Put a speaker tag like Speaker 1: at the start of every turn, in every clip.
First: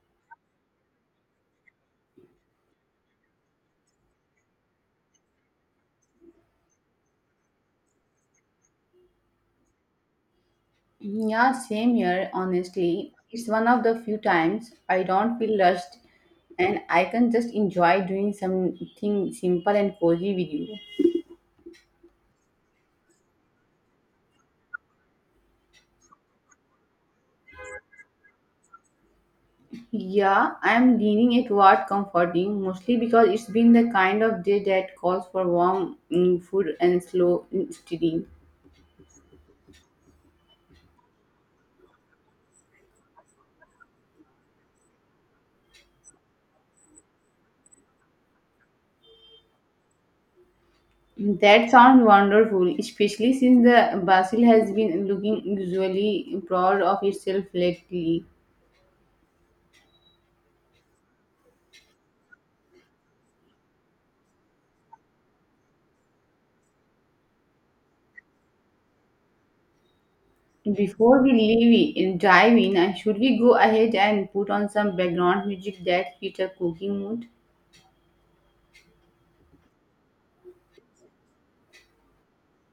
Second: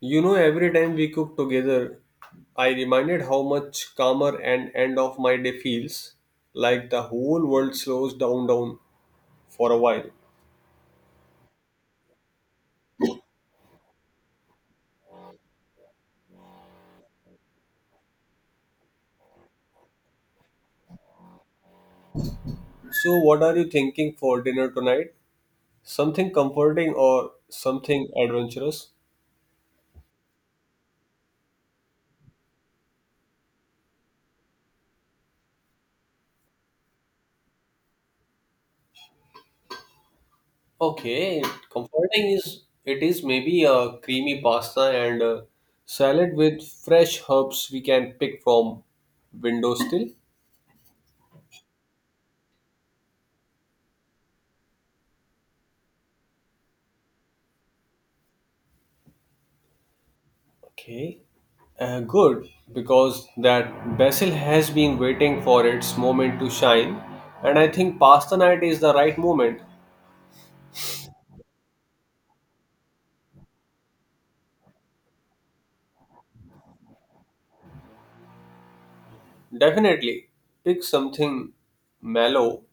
Speaker 1: You know, every time we cook together, I reminded how much calmer and end of my day feels, like the whole world slows down for a while.
Speaker 2: Yeah, same here, honestly. It's one of the few times I don't feel rushed and I can just enjoy doing something simple and cozy with you.
Speaker 1: So what are you thinking for dinner tonight? Something comforting or something adventurous?
Speaker 2: Yeah, I'm leaning it toward comforting mostly because it's been the kind of day that calls for warm food and slow steady.
Speaker 1: Okay, comforting is it is maybe a creamy pasta and a salad with fresh herbs we can pick from window still.
Speaker 2: That sounds wonderful, especially since the basil has been looking usually proud of itself lately.
Speaker 1: Okay, good, because that vessel has been waiting for its moment to shine, and I think pasta night is the right moment.
Speaker 2: Before we dive in, and should we go ahead and put on some background music that fits a cooking mood?
Speaker 1: Definitely, pick something mellow,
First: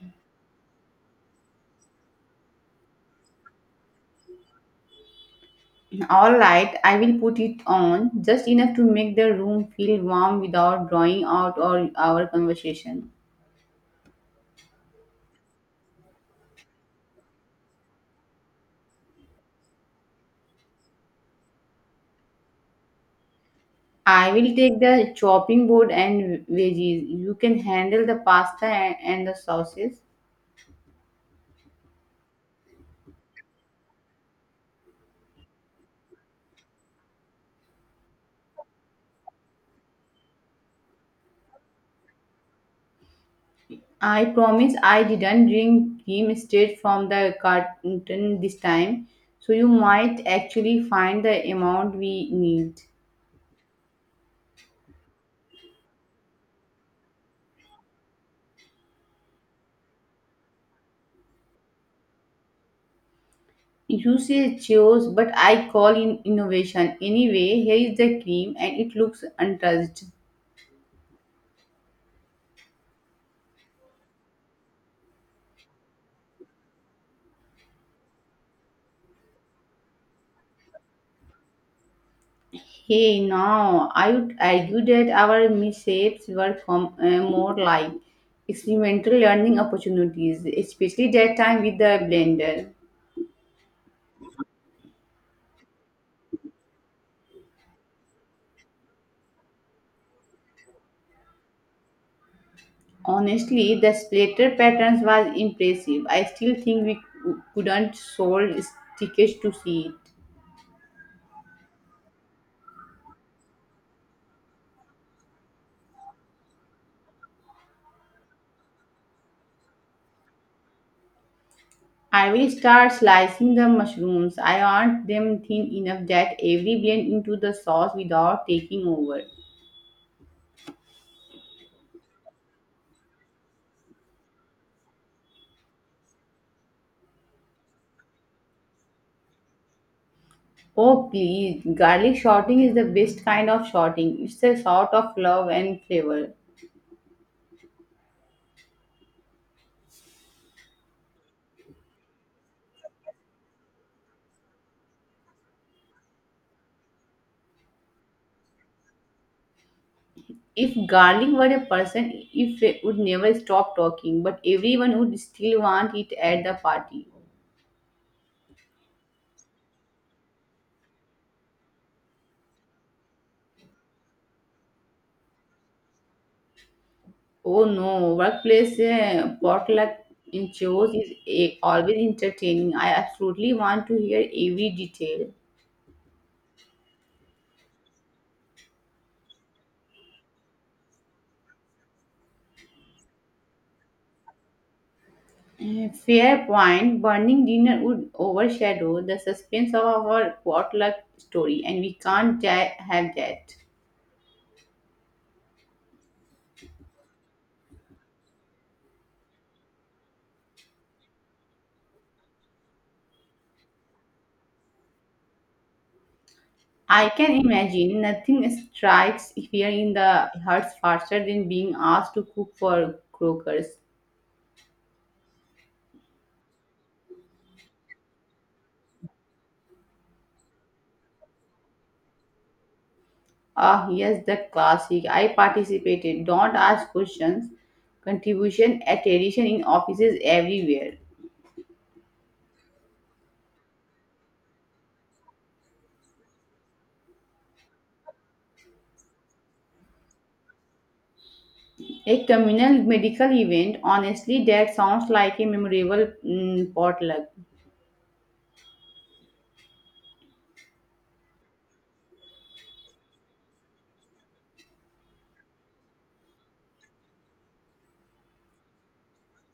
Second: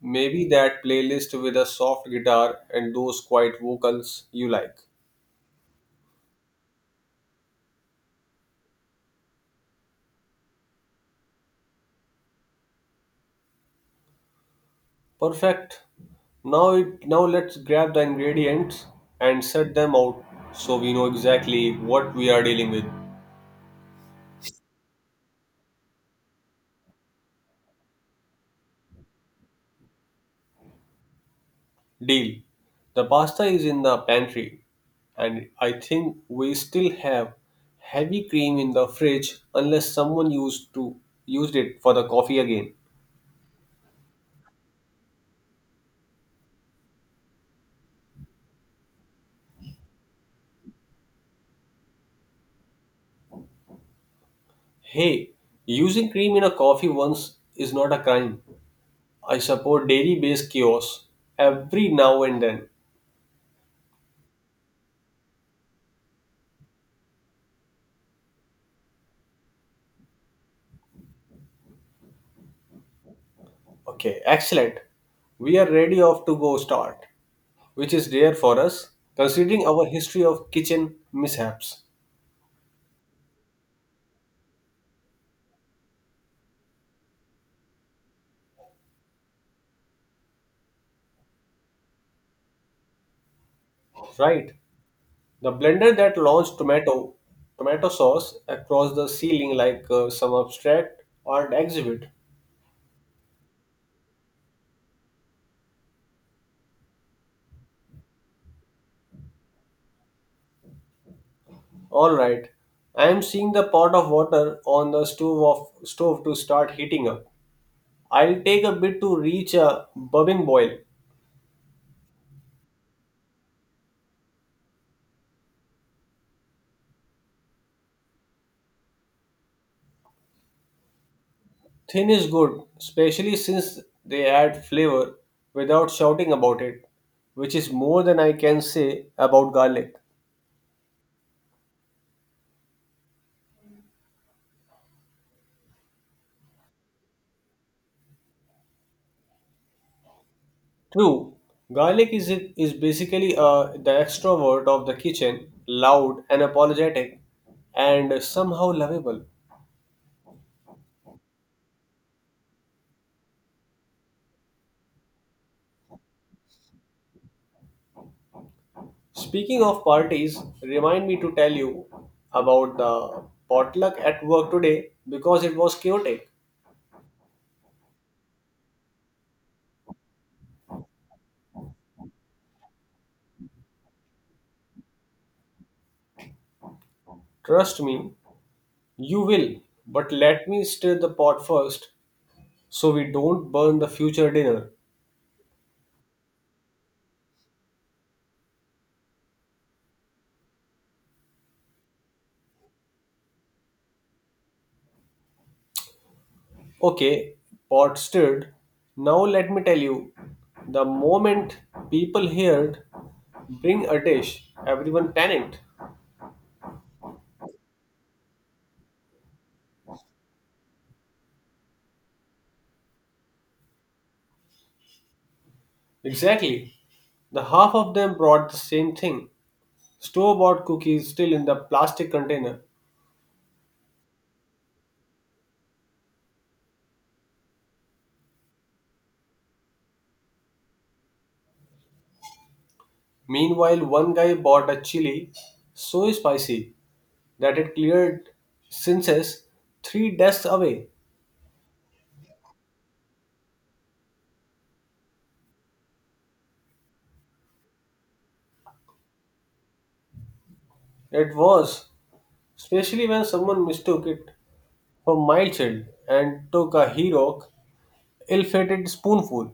Speaker 1: maybe that playlist with a soft guitar and those quiet vocals you like.
Speaker 2: All right, I will put it on just enough to make the room feel warm without drawing out all our conversation.
Speaker 1: Perfect. Now let's grab the ingredients and set them out so we know exactly what we are dealing with.
Speaker 2: I will take the chopping board and veggies. You can handle the pasta and the sauces.
Speaker 1: Deal. The pasta is in the pantry, and I think we still have heavy cream in the fridge unless someone used it for the coffee again.
Speaker 2: I promise I didn't bring him straight from the carton this time, so you might actually find the amount we need.
Speaker 1: Hey, using cream in a coffee once is not a crime. I support dairy-based kiosks every now and then.
Speaker 2: You say chose, but I call in innovation. Anyway, here is the cream and it looks untouched.
Speaker 1: Okay, excellent. We are ready off to go start, which is rare for us considering our history of kitchen mishaps.
Speaker 2: Hey, now I would argue that our mishaps were more like experimental learning opportunities, especially that time with the blender.
Speaker 1: Right? The blender that launched tomato sauce across the ceiling like some abstract art exhibit.
Speaker 2: Honestly, the splatter patterns was impressive. I still think we couldn't solve stickers to see it.
Speaker 1: All right, I am seeing the pot of water on the stove to start heating up. I'll take a bit to reach a bubbling boil.
Speaker 2: I will start slicing the mushrooms. I want them thin enough that every blend into the sauce without taking over.
Speaker 1: Thin is good, especially since they add flavor without shouting about it, which is more than I can say about garlic.
Speaker 2: Oh please, garlic shorting is the best kind of shorting. It's a sort of love and flavor.
Speaker 1: True, garlic is basically the extrovert of the kitchen, loud and apologetic, and somehow lovable.
Speaker 2: If garlic were a person, if it would never stop talking, but everyone would still want it at the party.
Speaker 1: Speaking of parties, remind me to tell you about the potluck at work today because it was chaotic.
Speaker 2: Oh no, workplace potluck in shows is a, always entertaining. I absolutely want to hear every detail.
Speaker 1: Trust me, you will. But let me stir the pot first so we don't burn the future dinner.
Speaker 2: Eh, fair point. Burning dinner would overshadow the suspense of our potluck story, and we can't have that.
Speaker 1: Okay, pot stirred. Now let me tell you. The moment people heard bring a dish, everyone panicked.
Speaker 2: I can imagine nothing strikes fear in the hearts faster than being asked to cook for croakers.
Speaker 1: Exactly. The half of them brought the same thing. Store bought cookies still in the plastic container.
Speaker 2: Ah, yes, the classic. I participated. Don't ask questions. Contribution attrition in offices everywhere.
Speaker 1: Meanwhile, one guy bought a chili so spicy that it cleared senses three desks away.
Speaker 2: A communal medical event. Honestly, that sounds like a memorable potluck.
Speaker 1: It was, especially when someone mistook it for mild child and took a hero ill-fated spoonful.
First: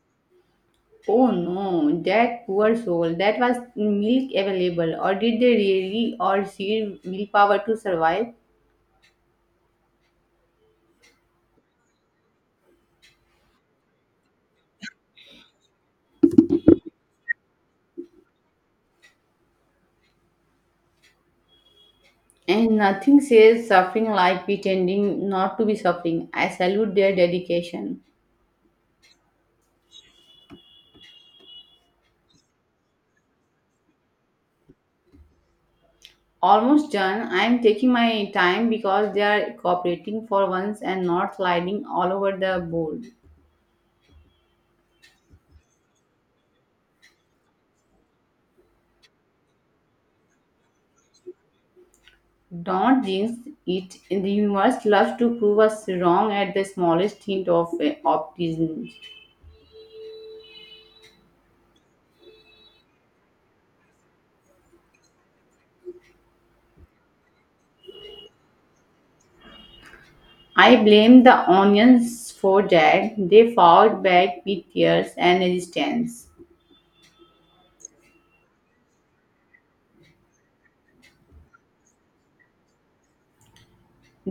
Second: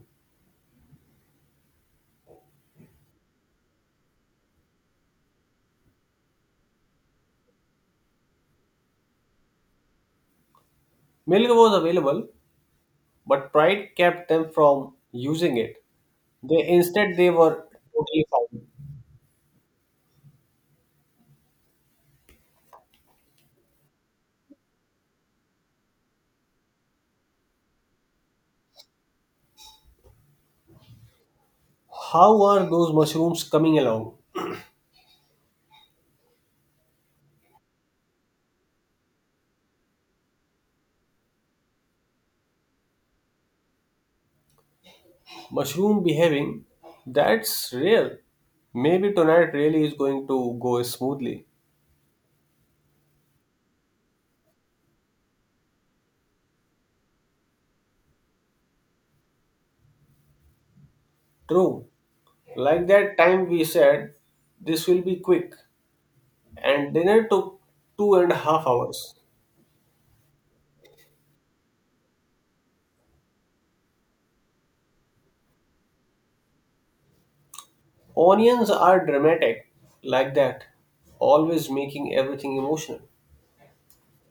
Speaker 2: Oh no, that poor soul. That was milk available, or did they really all see milk power to survive?
Speaker 1: Milk was available, but pride kept them from using it. They instead they were totally fine.
Speaker 2: And nothing says suffering like pretending not to be suffering. I salute their dedication.
Speaker 1: How are those mushrooms coming along?
Speaker 2: Almost done. I am taking my time because they are cooperating for once and not sliding all over the board.
Speaker 1: Mushroom behaving? That's real. Maybe tonight really is going to go smoothly.
Speaker 2: Don't jinx it. The universe loves to prove us wrong at the smallest hint of optimism.
Speaker 1: True. Like that time we said, this will be quick, and dinner took 2.5 hours.
Speaker 2: I blame the onions for that. They fought back with tears and resistance.
Speaker 1: Onions are dramatic, like that, always making everything emotional.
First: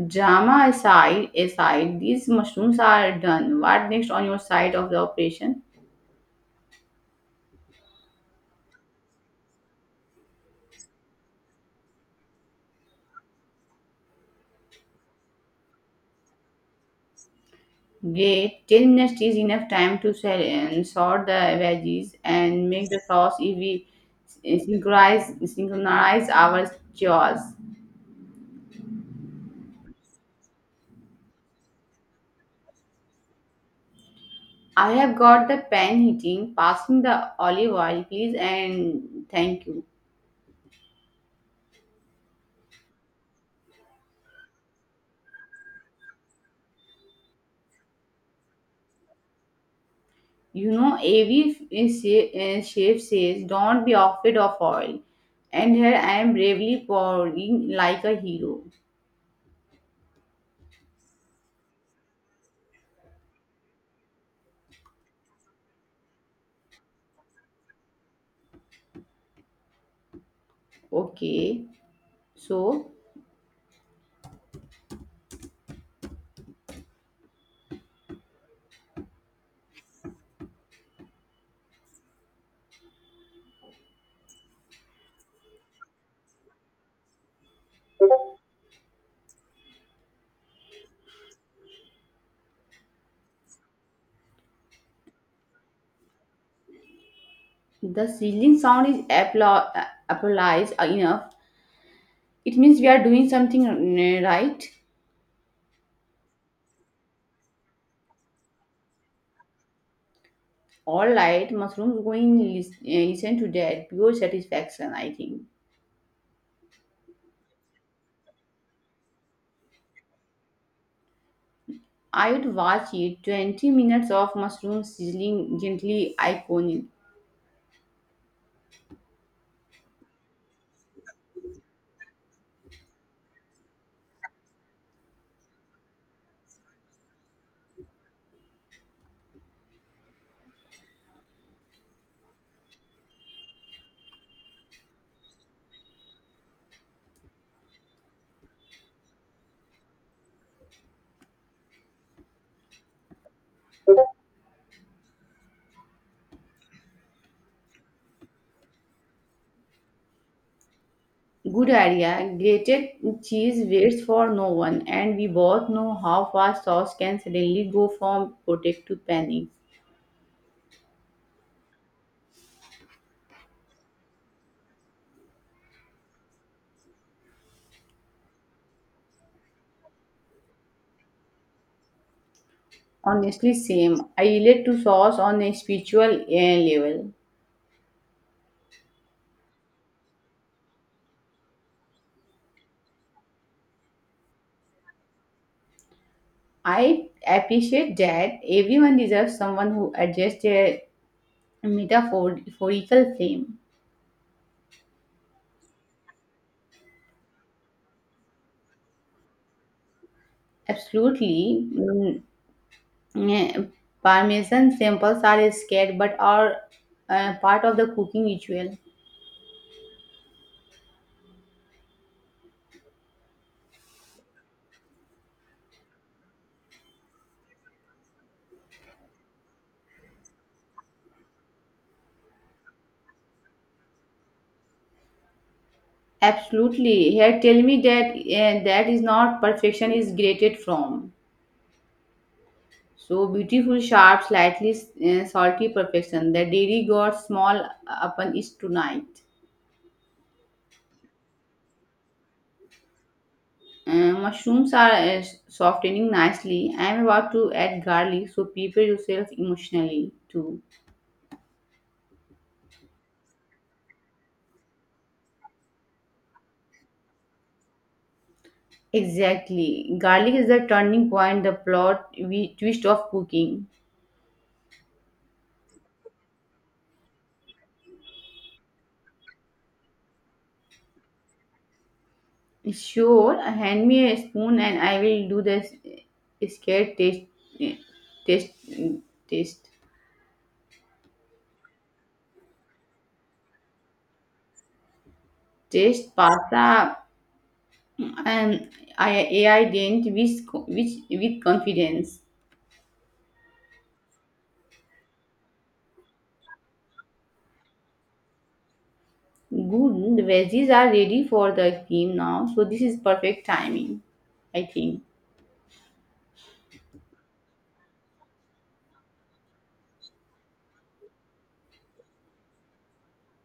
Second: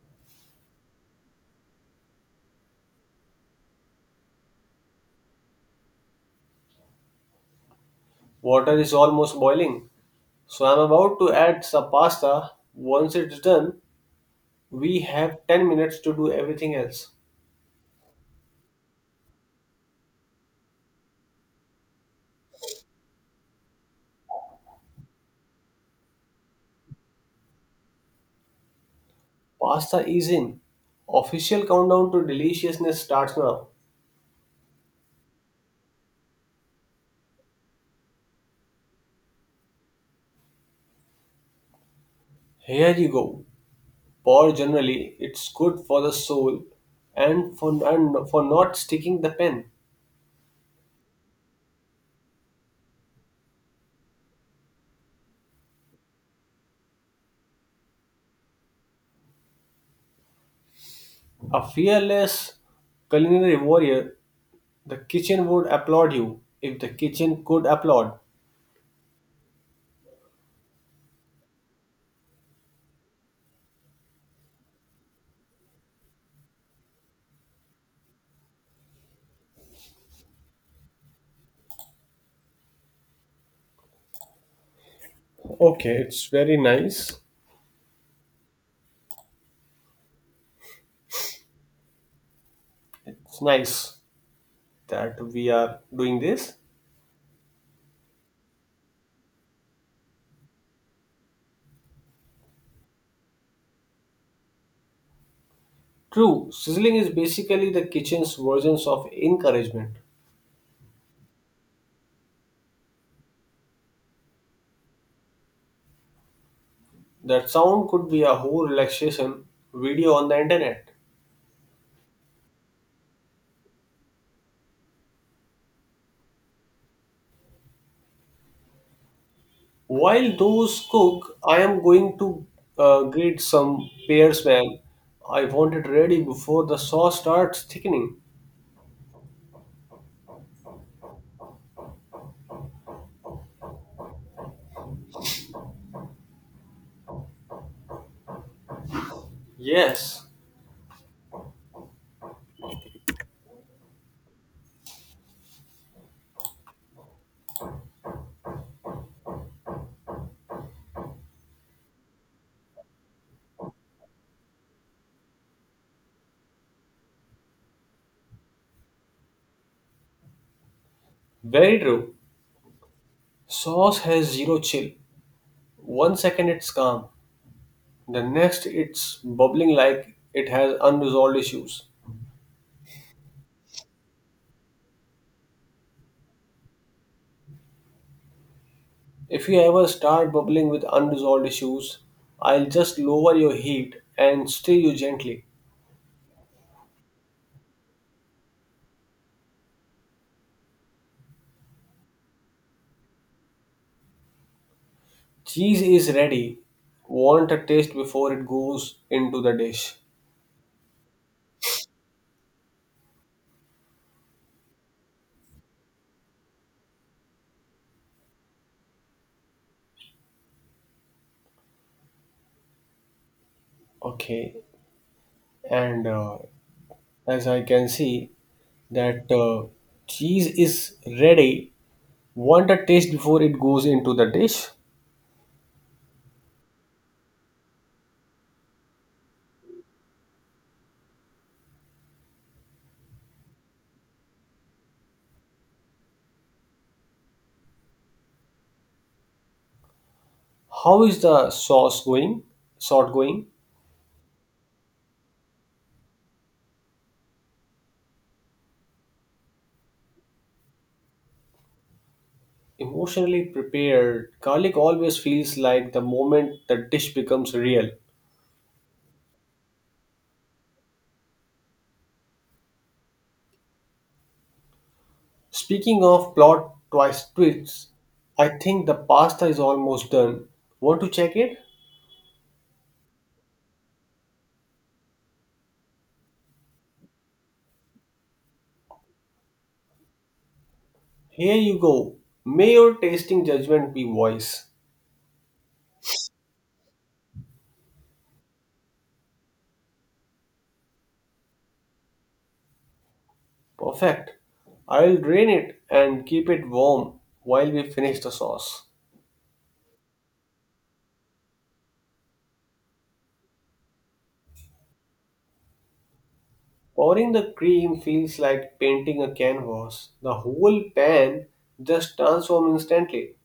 Speaker 2: Drama aside, these mushrooms are done. What next on your side of the operation?
Speaker 1: Water is almost boiling, so I'm about to add some pasta. Once it's done, we have 10 minutes to do everything else.
Speaker 2: Great. 10 minutes is enough time to sell and sort the veggies and make the sauce if we synchronize our jaws.
Speaker 1: Pasta is in. Official countdown to deliciousness starts now.
Speaker 2: I have got the pan heating. Passing the olive oil, please, and thank you.
Speaker 1: Here you go. Pour generally, it's good for the soul and for not sticking the pen.
Speaker 2: You know, AV Chef says, Don't be afraid of oil. And here I am bravely pouring like a hero.
Speaker 1: A fearless culinary warrior, the kitchen would applaud you if the kitchen could applaud.
Speaker 2: Okay, so
Speaker 1: Okay, it's very nice. It's nice that we are doing this?
Speaker 2: the sizzling sound is applies enough. It means we are doing something right.
Speaker 1: True, sizzling is basically the kitchen's versions of encouragement.
Speaker 2: All right, mushrooms going listen to that. Pure satisfaction, I think.
Speaker 1: That sound could be a whole relaxation video on the internet.
Speaker 2: I would watch it 20 minutes of mushroom sizzling gently iconic.
Speaker 1: While those cook, I am going to grate some pear smell. I want it ready before the sauce starts thickening. Yes,
Speaker 2: Good idea. Grated cheese waits for no one, and we both know how fast sauce can suddenly go from potato to panic.
Speaker 1: very true. Sauce has zero chill. One second it's calm, the next it's bubbling like it has unresolved issues.
Speaker 2: Honestly, same. I relate to sauce on a spiritual level.
Speaker 1: If you ever start bubbling with unresolved issues, I'll just lower your heat and stir you gently.
Speaker 2: I appreciate that everyone deserves someone who adjusts their metaphorical frame.
Speaker 1: Cheese is ready. Want a taste before it goes into the dish.
Speaker 2: Absolutely. Eh, Parmesan samples are scared but are part of the cooking ritual.
Speaker 1: Okay, and as I can see, that cheese is ready. Want a taste before it goes into the dish.
Speaker 2: Absolutely. Here, tell me that that is not perfection is grated from. So beautiful, sharp, slightly salty perfection. The dairy got small upon it tonight.
Speaker 1: How is the sauce going? Sort going?
Speaker 2: Mushrooms are softening nicely. I am about to add garlic, so prepare yourself emotionally too.
Speaker 1: Emotionally prepared, garlic always feels like the moment the dish becomes real.
Speaker 2: Exactly. Garlic is the turning point, the plot we twist of cooking.
Speaker 1: Speaking of plot twists, I think the pasta is almost done. Want to check it?
Speaker 2: Sure, hand me a spoon and I will do this scared taste, taste,
Speaker 1: Here you go. May your tasting judgment be wise.
Speaker 2: taste pasta and I, AI dent with, which, with confidence.
Speaker 1: Perfect. I'll drain it and keep it warm while we finish the sauce.
Speaker 2: Good, the veggies are ready for the cream now, so this is perfect timing, I think.
Speaker 1: Pouring the cream feels like painting a canvas. The whole pan just transforms instantly.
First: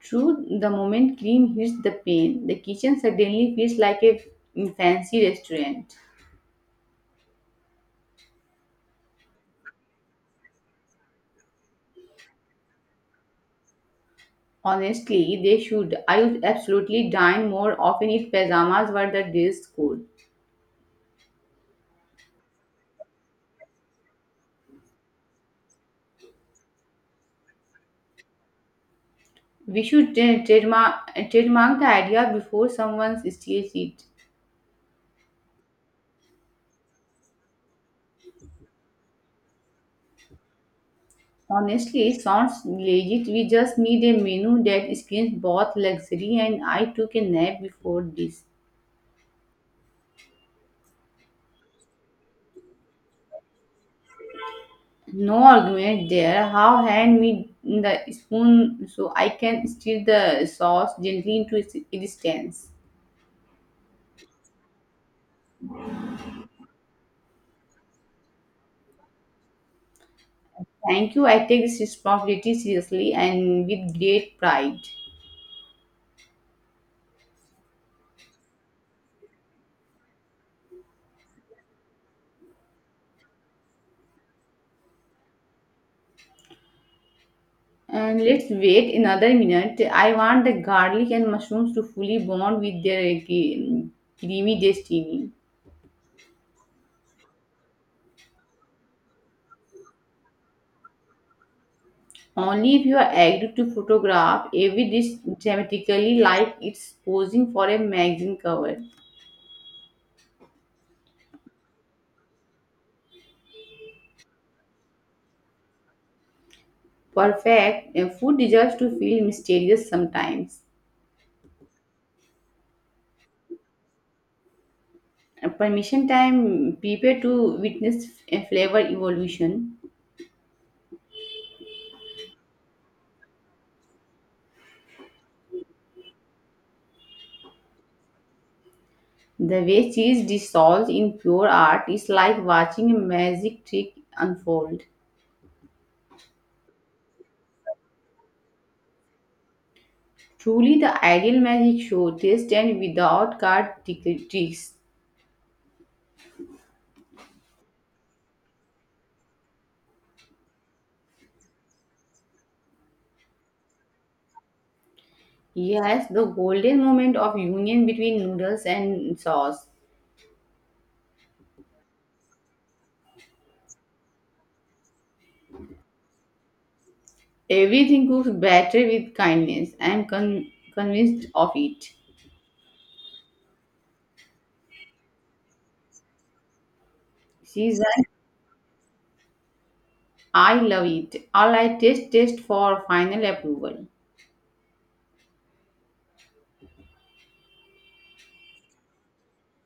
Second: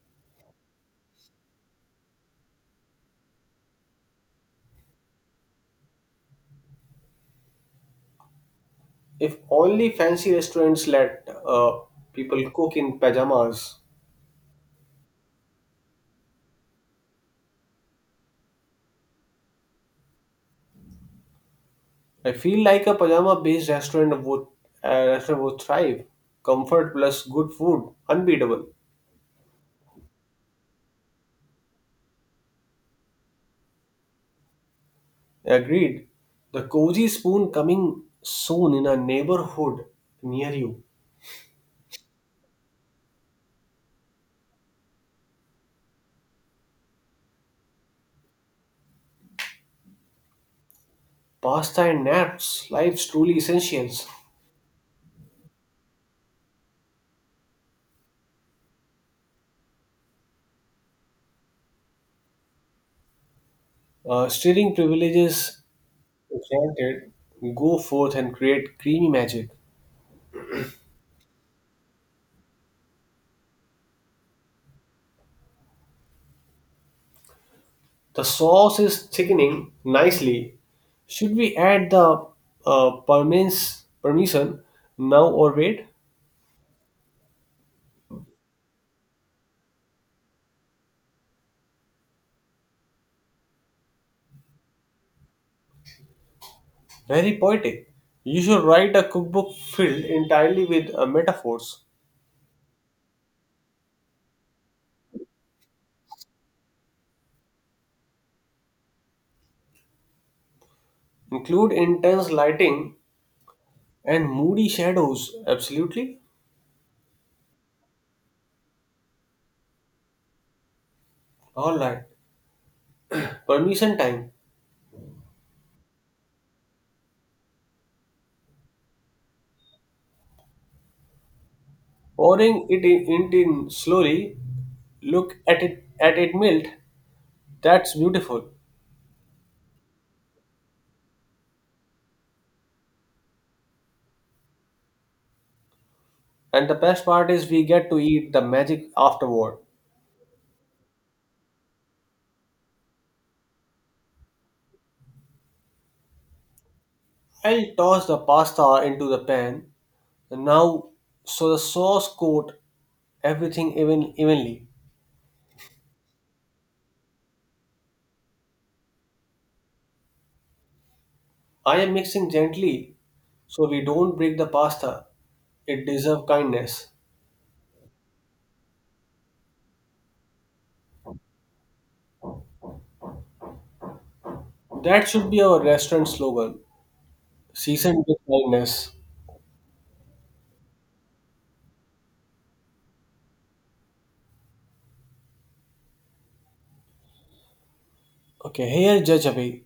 Speaker 2: True, the moment cream hits the pan, the kitchen suddenly feels like a fancy restaurant.
Speaker 1: If only fancy restaurants let people cook in pajamas.
Speaker 2: Honestly, they should. I would absolutely dine more often if pajamas were the dress code.
Speaker 1: I feel like a pajama-based restaurant would thrive. Comfort plus good food, unbeatable.
Speaker 2: We should trademark the idea before someone steals it.
Speaker 1: Agreed. The cozy spoon coming soon in a neighborhood near you.
Speaker 2: Honestly, it sounds legit. We just need a menu that screams both luxury and I took a nap before this.
Speaker 1: Pasta and naps, life's truly essentials.
Speaker 2: No argument there. How hand me the spoon so I can stir the sauce gently into its existence.
Speaker 1: Steering privileges granted. Go forth and create creamy magic.
Speaker 2: Thank you. I take this responsibility seriously and with great pride.
Speaker 1: The sauce is thickening nicely. Should we add the permins permission now or wait?
Speaker 2: And let's wait another minute. I want the garlic and mushrooms to fully bond with their creamy destiny.
Speaker 1: Very poetic. You should write a cookbook filled entirely with metaphors.
Speaker 2: Only if you are agreed to photograph every dish dramatically like it's posing for a magazine cover.
Speaker 1: Include intense lighting and moody shadows. Absolutely.
Speaker 2: Perfect. A food deserves to feel mysterious sometimes.
Speaker 1: Alright. Permission time.
Speaker 2: A permission time prepare to witness a flavor evolution.
Speaker 1: Pouring it in slowly. Look at it melt. That's beautiful.
Speaker 2: The way cheese dissolves in pure art is like watching a magic trick unfold.
Speaker 1: And the best part is we get to eat the magic afterward.
Speaker 2: Truly, the ideal magic show, taste and without card tricks.
Speaker 1: I'll toss the pasta into the pan. Now so the sauce coat everything evenly.
Speaker 2: Yes, the golden moment of union between noodles and sauce.
Speaker 1: I am mixing gently so we don't break the pasta. It deserves kindness.
Speaker 2: Everything cooks better with kindness. I am convinced of it.
Speaker 1: That should be our restaurant slogan.
Speaker 2: Season,
Speaker 1: Seasoned with kindness.
Speaker 2: I love it. All I taste, taste for final approval.
Speaker 1: Okay, here Judge Abhi.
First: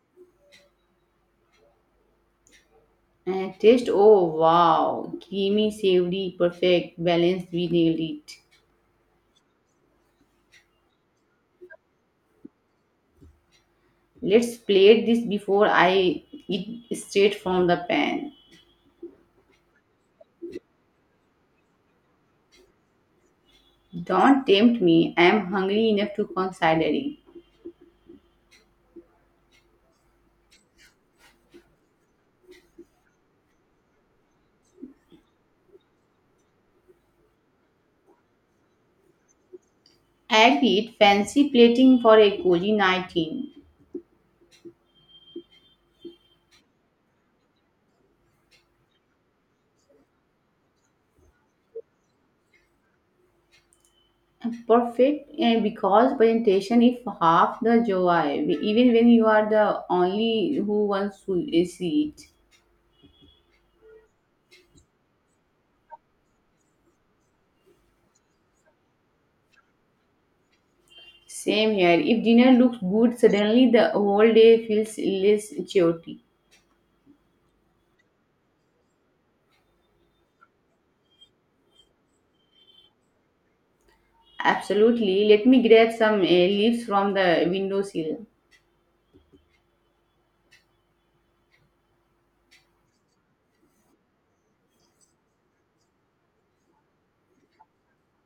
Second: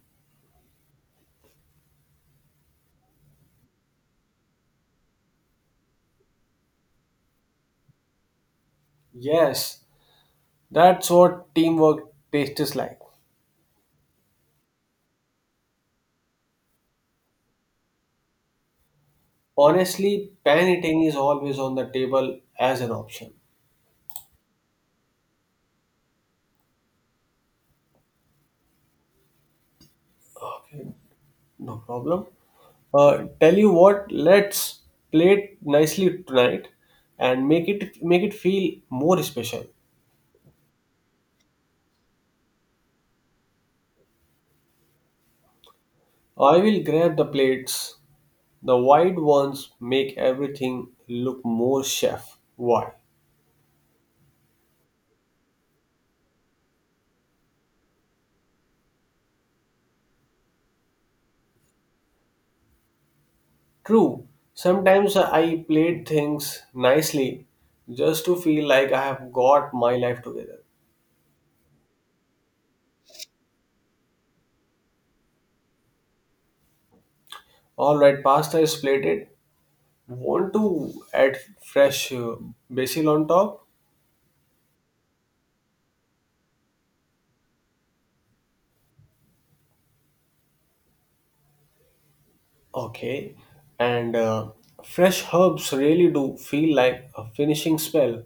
Speaker 2: And taste, oh wow, creamy, savory, perfect, balanced, we nailed it.
Speaker 1: Yes, that's what teamwork tastes like.
Speaker 2: Let's plate this before I eat straight from the pan.
Speaker 1: Honestly, pan eating is always on the table as an option.
Speaker 2: Don't tempt me, I am hungry enough to consider considering.
Speaker 1: Okay, no problem. Tell you what, let's play it nicely tonight and make it feel more special.
Speaker 2: Agreed, fancy plating for a cozy 19.
Speaker 1: I will grab the plates. The wide ones make everything look more chef. Why?
Speaker 2: A perfect because presentation is half the joy, even when you are the only who wants to see it.
Speaker 1: True. Sometimes I plate things nicely just to feel like I have got my life together.
Speaker 2: Same here, if dinner looks good, suddenly the whole day feels less chaotic.
Speaker 1: Alright, pasta is plated. Want to add fresh basil on top?
Speaker 2: Absolutely, let me grab some leaves from the windowsill.
Speaker 1: Okay. And fresh herbs really do feel like a finishing spell.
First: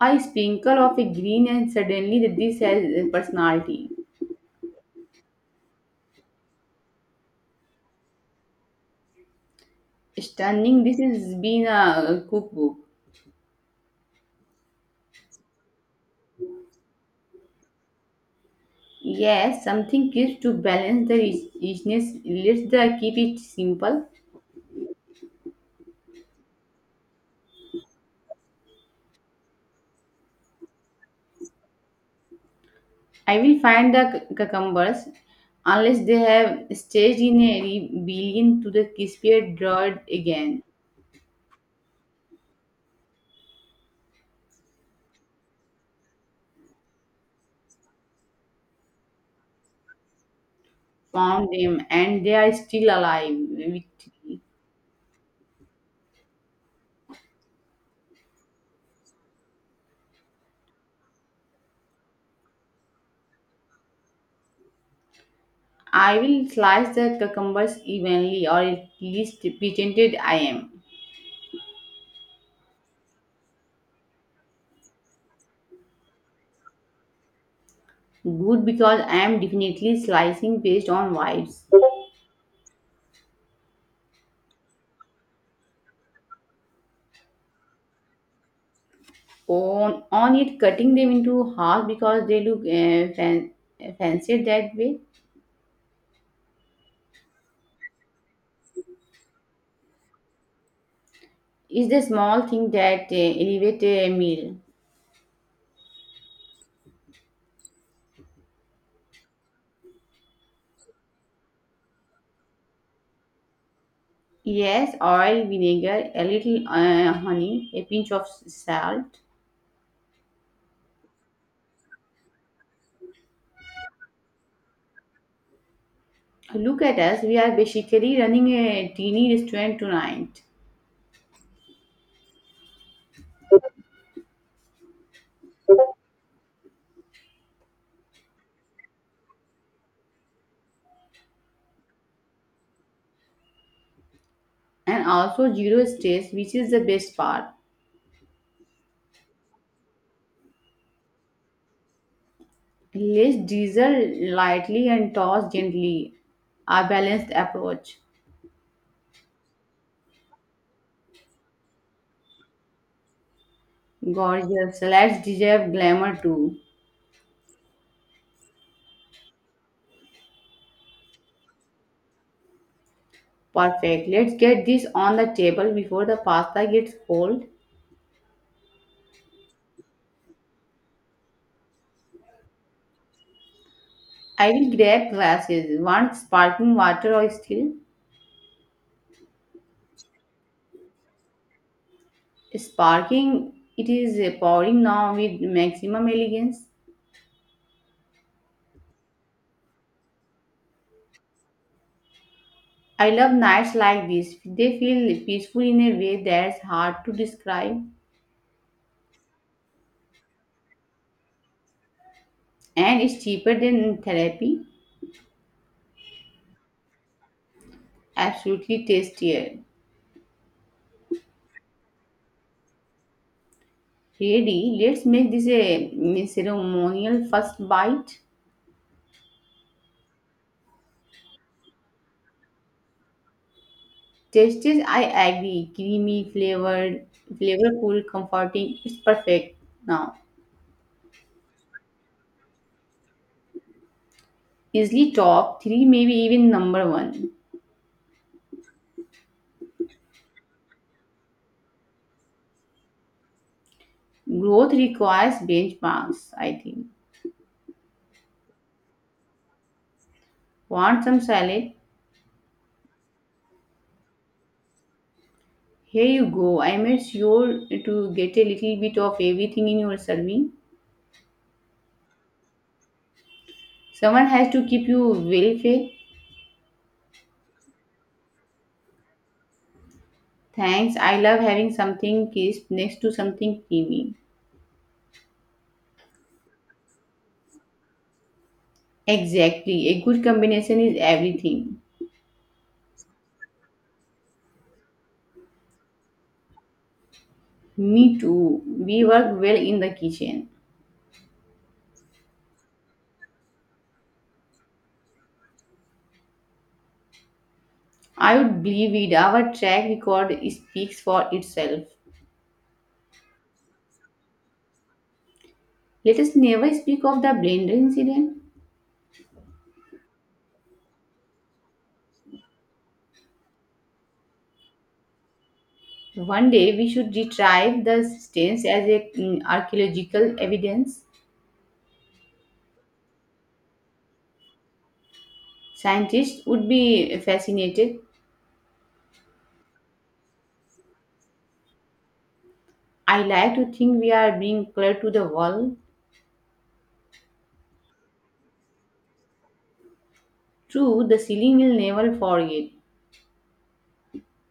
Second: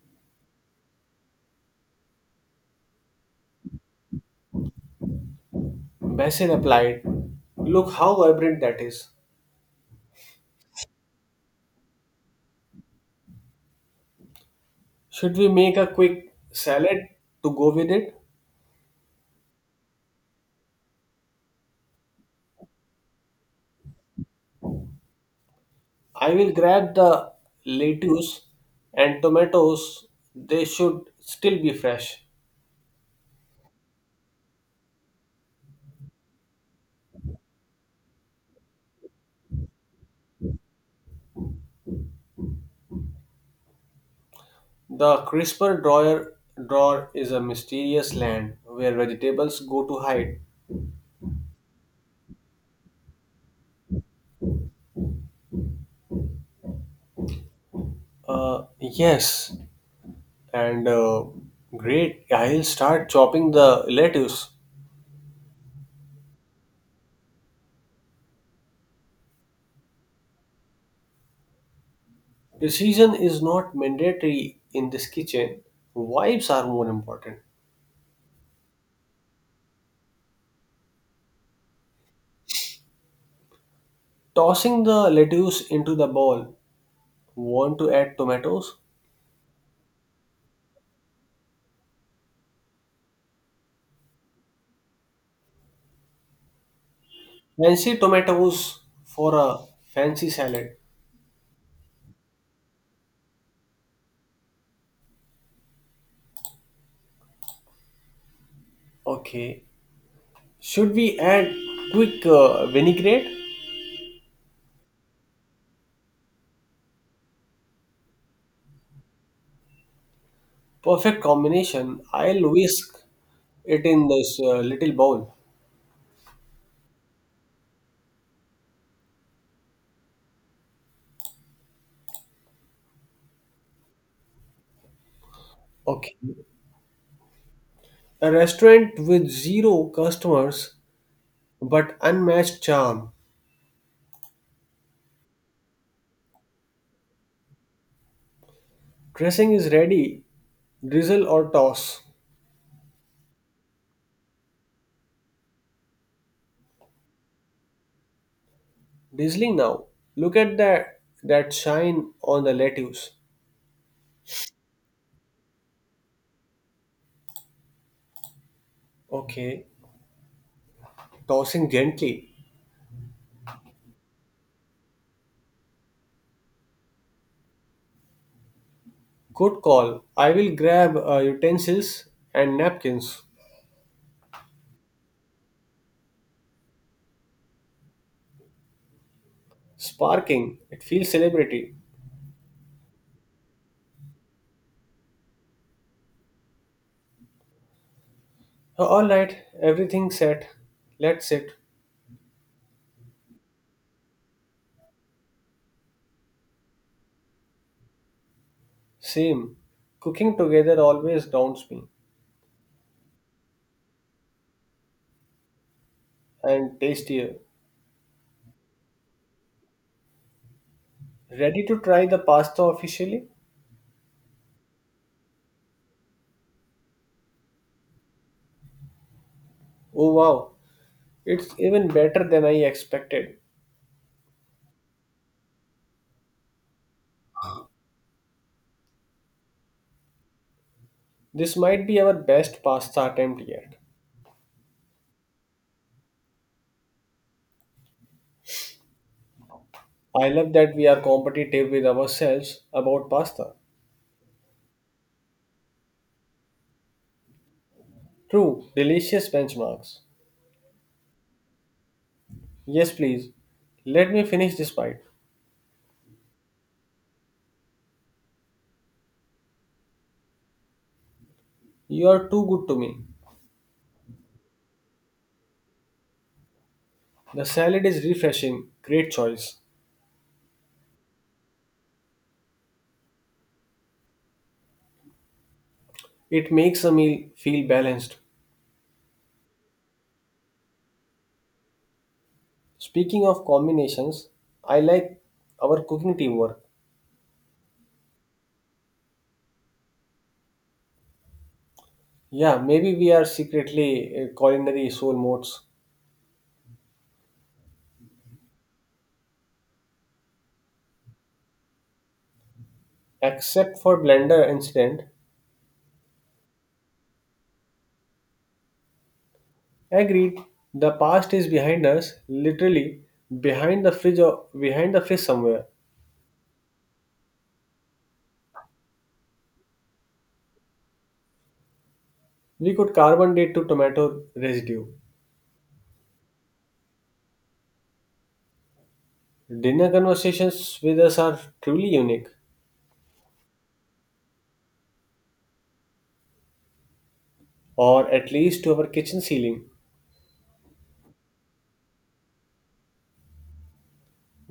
Speaker 2: I sprinkle of a green, and suddenly the dish has personality.
Speaker 1: Basil applied. Look how vibrant that is.
Speaker 2: Stunning, this has been a cookbook.
Speaker 1: Should we make a quick salad to go with it?
Speaker 2: Yes, something gives to balance the richness. Let's the, keep it simple.
Speaker 1: I will grab the lettuce and tomatoes. They should still be fresh.
Speaker 2: I will find the cucumbers unless they have staged in a rebellion to the crispier dirt again.
Speaker 1: The crisper drawer is a mysterious land where vegetables go to hide.
Speaker 2: Found them and they are still alive. With me.
Speaker 1: Yes, and great. I'll start chopping the lettuce.
Speaker 2: I will slice the cucumbers evenly or at least pretended I am.
Speaker 1: Precision is not mandatory in this kitchen. Vibes are more important.
Speaker 2: Good because I am definitely slicing based on vibes.
Speaker 1: Tossing the lettuce into the bowl. Want to add tomatoes?
Speaker 2: On it cutting them into half because they look fancied that way
Speaker 1: Fancy tomatoes for a fancy salad.
Speaker 2: is the small thing that elevate a meal
Speaker 1: Okay. Should we add quick vinaigrette?
Speaker 2: yes oil vinegar a little honey a pinch of salt
Speaker 1: Perfect combination. I'll whisk it in this little bowl.
Speaker 2: look at us we are basically running a teeny restaurant tonight
Speaker 1: Okay. A restaurant with zero customers but unmatched charm.
Speaker 2: and also zero stress which is the best part
Speaker 1: Dressing is ready. Drizzle or toss.
Speaker 2: less diesel lightly and toss gently a balanced approach
Speaker 1: Drizzling now. Look at that shine on the lettuce.
Speaker 2: gorgeous let's deserve glamour too.
Speaker 1: Okay. Tossing gently.
Speaker 2: Perfect. Let's get this on the table before the pasta gets cold.
Speaker 1: Good call. I will grab utensils and napkins.
Speaker 2: I will grab glasses. Want sparkling water or still?
Speaker 1: Sparking. It feels celebrity.
Speaker 2: Sparkling, it is pouring now with maximum elegance.
Speaker 1: All right, everything set. Let's sit.
Speaker 2: I love nights like this. They feel peaceful in a way that's hard to describe.
Speaker 1: Same. Cooking together always daunts me.
Speaker 2: And it's cheaper than therapy.
Speaker 1: And tastier.
Speaker 2: Absolutely tastier.
Speaker 1: Ready to try the pasta officially?
Speaker 2: Ready? Let's make this a ceremonial first bite.
Speaker 1: Oh wow, it's even better than I expected.
Speaker 2: Justice, I agree. Creamy, flavorful, comforting. It's perfect now.
Speaker 1: This might be our best pasta attempt yet.
Speaker 2: Easily top three, maybe even number one.
Speaker 1: I love that we are competitive with ourselves about pasta.
Speaker 2: Growth requires benchmarks, I think.
Speaker 1: True, delicious benchmarks.
Speaker 2: Want some salad?
Speaker 1: Yes, please. Let me finish this bite.
Speaker 2: Here you go. I made sure to get a little bit of everything in your serving.
Speaker 1: You are too good to me.
Speaker 2: Someone has to keep you well fed.
Speaker 1: The salad is refreshing. Great choice.
Speaker 2: Thanks. I love having something crisp next to something creamy.
Speaker 1: It makes a meal feel balanced.
Speaker 2: Exactly. A good combination is everything.
Speaker 1: Speaking of combinations, I like our cooking teamwork.
Speaker 2: Me too. We work well in the kitchen.
Speaker 1: Yeah, maybe we are secretly culinary soulmates.
Speaker 2: I would believe it. Our track record speaks for itself.
Speaker 1: Except for blender incident.
Speaker 2: Let us never speak of the blender incident.
Speaker 1: Agreed. The past is behind us, literally behind the fridge or behind the fridge somewhere.
Speaker 2: One day we should retrieve the stains as a archaeological evidence.
Speaker 1: We could carbon date to tomato residue.
Speaker 2: Scientists would be fascinated.
Speaker 1: Dinner conversations with us are truly unique,
Speaker 2: I like to think we are being clear to the world.
Speaker 1: or at least to our kitchen ceiling.
Speaker 2: True, the ceiling will never forget,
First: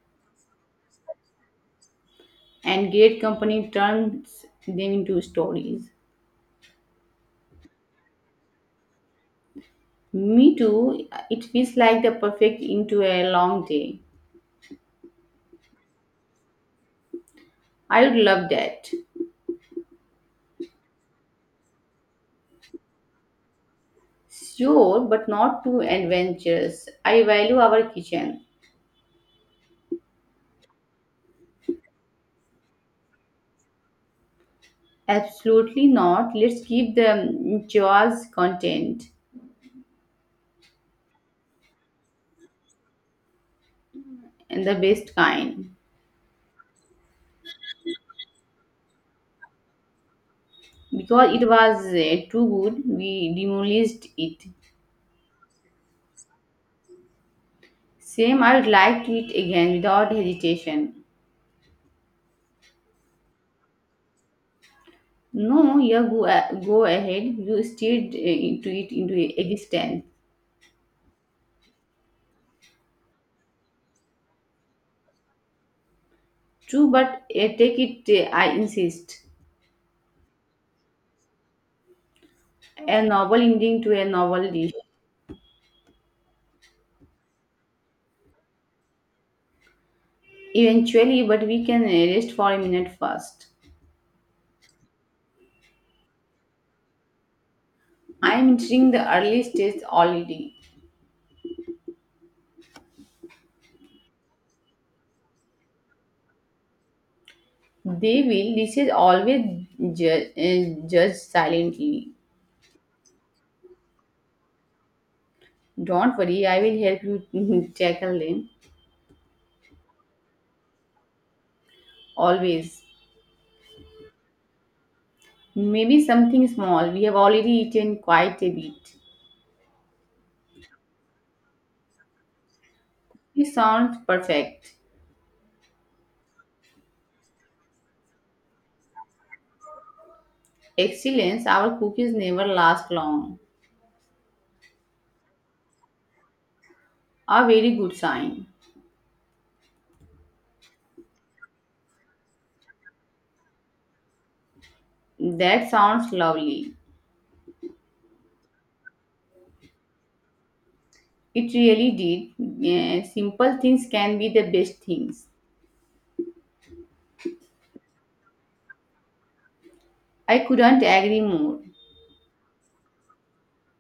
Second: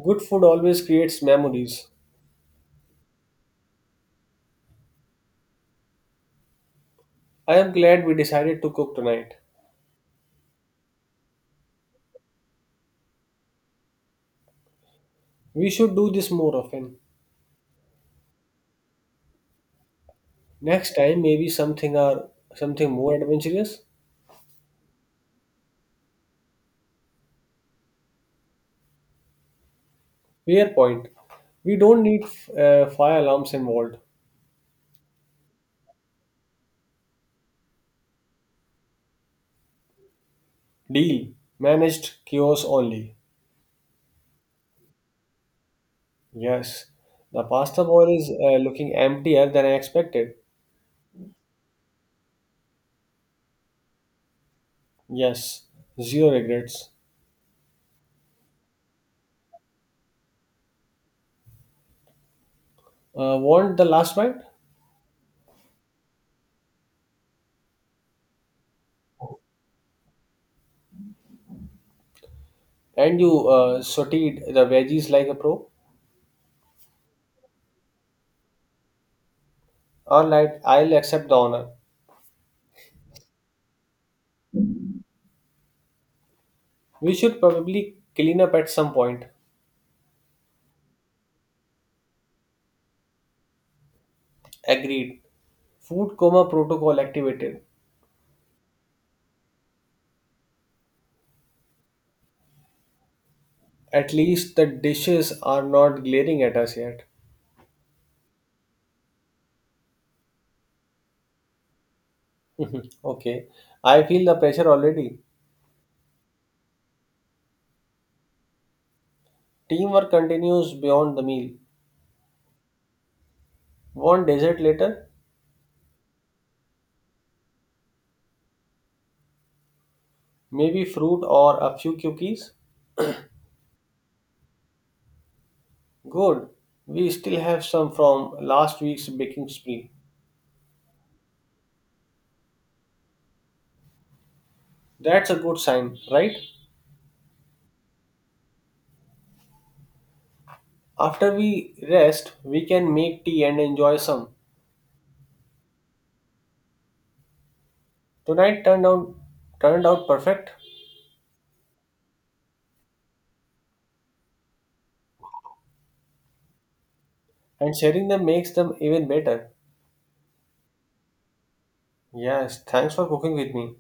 Speaker 1: Good food always creates memories.
Speaker 2: and great company turns them into stories.
Speaker 1: I am glad we decided to cook tonight.
Speaker 2: Me too. It feels like the perfect into a long day.
Speaker 1: We should do this more often.
Speaker 2: I would love that.
Speaker 1: Next time, maybe something or something more adventurous.
Speaker 2: Sure, but not too adventurous. I value our kitchen.
Speaker 1: Fair point. We don't need fire alarms involved.
Speaker 2: Absolutely not. Let's keep the jaws content
Speaker 1: Deal. Managed chaos only.
Speaker 2: and the best kind.
Speaker 1: Yes. The pasta bowl is looking emptier than I expected.
Speaker 2: Because it was too good, we demolished it.
Speaker 1: Yes. Zero regrets.
Speaker 2: Same, I would like to eat again without hesitation.
Speaker 1: Want the last bite?
Speaker 2: No, you go ahead. You steered into it into existence.
Speaker 1: And you sauteed the veggies like a pro?
Speaker 2: True, but take it, I insist.
Speaker 1: Alright, I'll accept the honor.
Speaker 2: A novel ending to a novel dish.
Speaker 1: We should probably clean up at some point.
Speaker 2: Eventually, but we can rest for a minute first.
Speaker 1: Agreed. Food coma protocol activated.
Speaker 2: I am entering the early stage already.
Speaker 1: At least the dishes are not glaring at us yet.
Speaker 2: They will, this is always judge silently.
Speaker 1: Mhm. Okay, I feel the pressure already.
Speaker 2: Don't worry, I will help you tackle them.
Speaker 1: Teamwork continues beyond the meal.
Speaker 2: Always.
Speaker 1: Want dessert later?
Speaker 2: Maybe something small. We have already eaten quite a bit.
Speaker 1: Maybe fruit or a few cookies?
Speaker 2: This sounds perfect.
Speaker 1: Good. We still have some from last week's baking spree.
Speaker 2: Excellence, our cookies never last long.
Speaker 1: That's a good sign, right?
Speaker 2: A very good sign.
Speaker 1: After we rest, we can make tea and enjoy some.
Speaker 2: That sounds lovely.
Speaker 1: Tonight turned out perfect,
Speaker 2: It really did. Eh, simple things can be the best things.
Speaker 1: and sharing them makes them even better.
Speaker 2: I couldn't agree more.
Speaker 1: Yes, thanks for cooking with me.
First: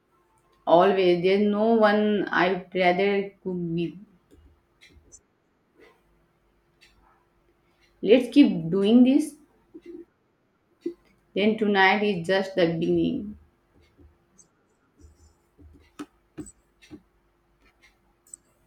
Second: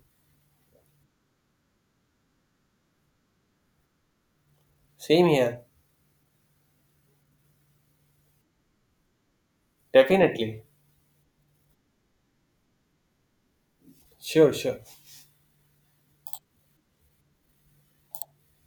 Speaker 2: Always, there's no one I'd rather cook with.
Speaker 1: Same here.
Speaker 2: Let's keep doing this.
Speaker 1: Definitely.
Speaker 2: Then tonight is just the beginning.
Speaker 1: Sure, sure.